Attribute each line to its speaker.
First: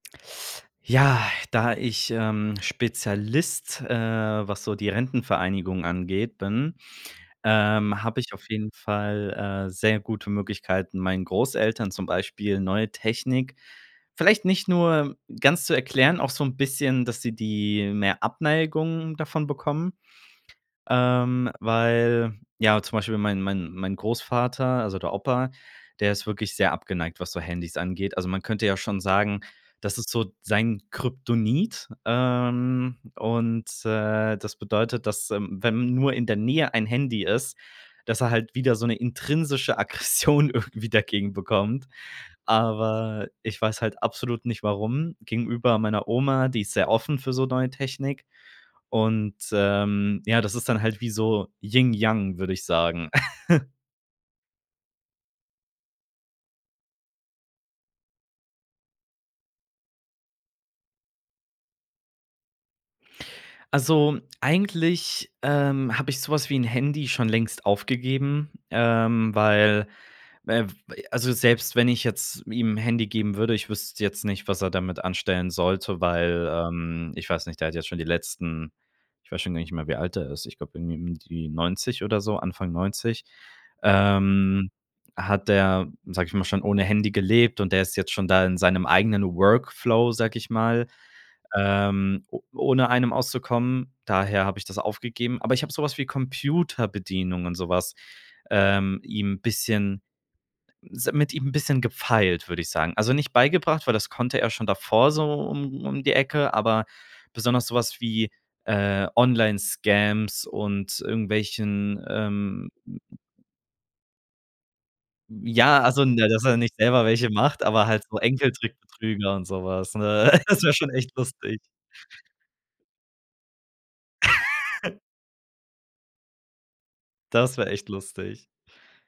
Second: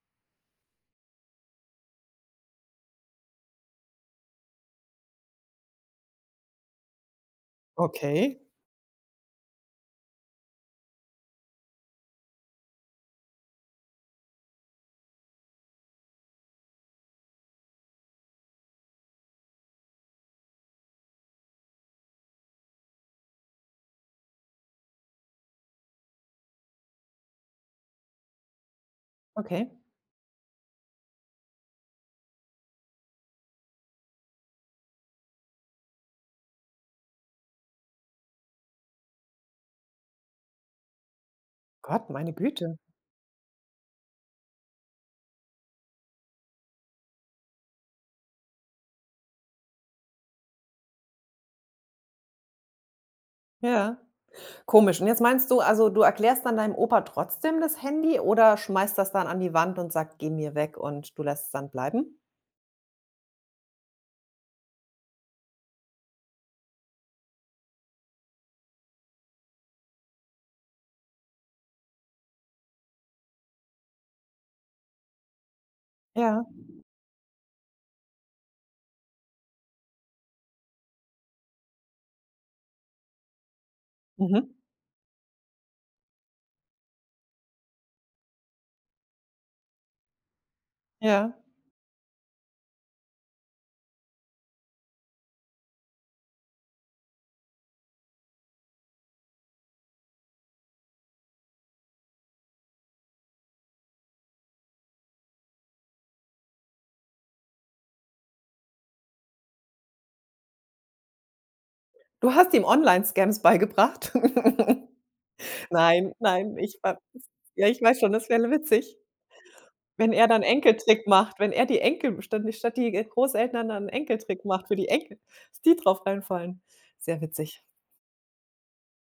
Speaker 1: Ja, da ich, ähm, Spezialist, äh, was so die Rentenvereinigung angeht, bin, ähm, habe ich
Speaker 2: Okay.
Speaker 1: auf jeden Fall, äh, sehr gute Möglichkeiten, meinen Großeltern zum Beispiel neue Technik, vielleicht nicht nur ganz zu erklären, auch so 'n bisschen, dass sie die mehr Abneigung davon bekommen, ähm, weil ja, zum Beispiel mein mein mein Großvater, also der Opa, der ist wirklich sehr abgeneigt, was so Handys angeht. Also man könnte ja schon sagen,
Speaker 2: Okay.
Speaker 1: das ist so sein Kryptonit, ähm, und, äh, das bedeutet, dass, ähm, wenn nur in der Nähe ein Handy ist, dass er halt wieder so 'ne intrinsische Aggression irgendwie dagegen bekommt.
Speaker 2: Gott, meine Güte.
Speaker 1: Aber, ich weiß halt absolut nicht, warum. Gegenüber meiner Oma, die ist sehr offen für so neue Technik. Und, ähm, ja, das ist dann halt wie so, Yin Yang, würde ich sagen.
Speaker 2: Ja, komisch. Und jetzt meinst du, also, du erklärst dann deinem Opa trotzdem das Handy oder schmeißt der's dann an die Wand und sagt: „Geh mir weg“ und du lässt es dann bleiben?
Speaker 1: Also, eigentlich, ähm, habe ich so was wie 'n Handy schon längst aufgegeben, ähm, weil, äh, f äh, also selbst wenn ich jetzt ihm 'n Handy geben würde, ich wüsste jetzt nicht, was er damit anstellen sollte,
Speaker 2: Ja.
Speaker 1: weil, ähm, ich weiß nicht, der hat jetzt schon die letzten ich weiß schon gar nicht mehr, wie alt er ist, ich glaube irgendwie um die 90 oder so, Anfang 90,
Speaker 2: Mhm.
Speaker 1: ähm, hat der, sage ich mal, schon ohne Handy gelebt und der ist jetzt schon da in seinem eigenen Workflow, sage ich mal,
Speaker 2: Ja.
Speaker 1: ähm, o ohne einem auszukommen. Daher habe ich das aufgegeben. Aber ich habe so was wie Computerbedienung und so was, ähm, ihm bisschen, s mit ihm bisschen gefeilt, würde ich sagen. Also nicht beigebracht, weil das konnte er schon davor so um um die Ecke, aber besonders so was wie, äh, Online Scams und irgendwelchen,
Speaker 2: Du hast ihm
Speaker 1: ähm
Speaker 2: Online-Scams beigebracht?
Speaker 1: Ja, also,
Speaker 2: Nein,
Speaker 1: ne, dass
Speaker 2: nein,
Speaker 1: er nicht
Speaker 2: ich weiß
Speaker 1: selber welche macht,
Speaker 2: ja, ich
Speaker 1: aber
Speaker 2: weiß
Speaker 1: halt
Speaker 2: schon,
Speaker 1: so
Speaker 2: das wäre l witzig.
Speaker 1: Enkeltrickbetrüger und so was,
Speaker 2: Wenn er
Speaker 1: ne?
Speaker 2: dann
Speaker 1: Das wäre schon
Speaker 2: Enkeltrick
Speaker 1: echt
Speaker 2: macht, wenn
Speaker 1: lustig.
Speaker 2: er die Enkel, statt statt die Großeltern dann 'n Enkeltrick macht, für die Enkel, dass die drauf reinfallen. Sehr
Speaker 1: Das
Speaker 2: witzig.
Speaker 1: wäre echt lustig.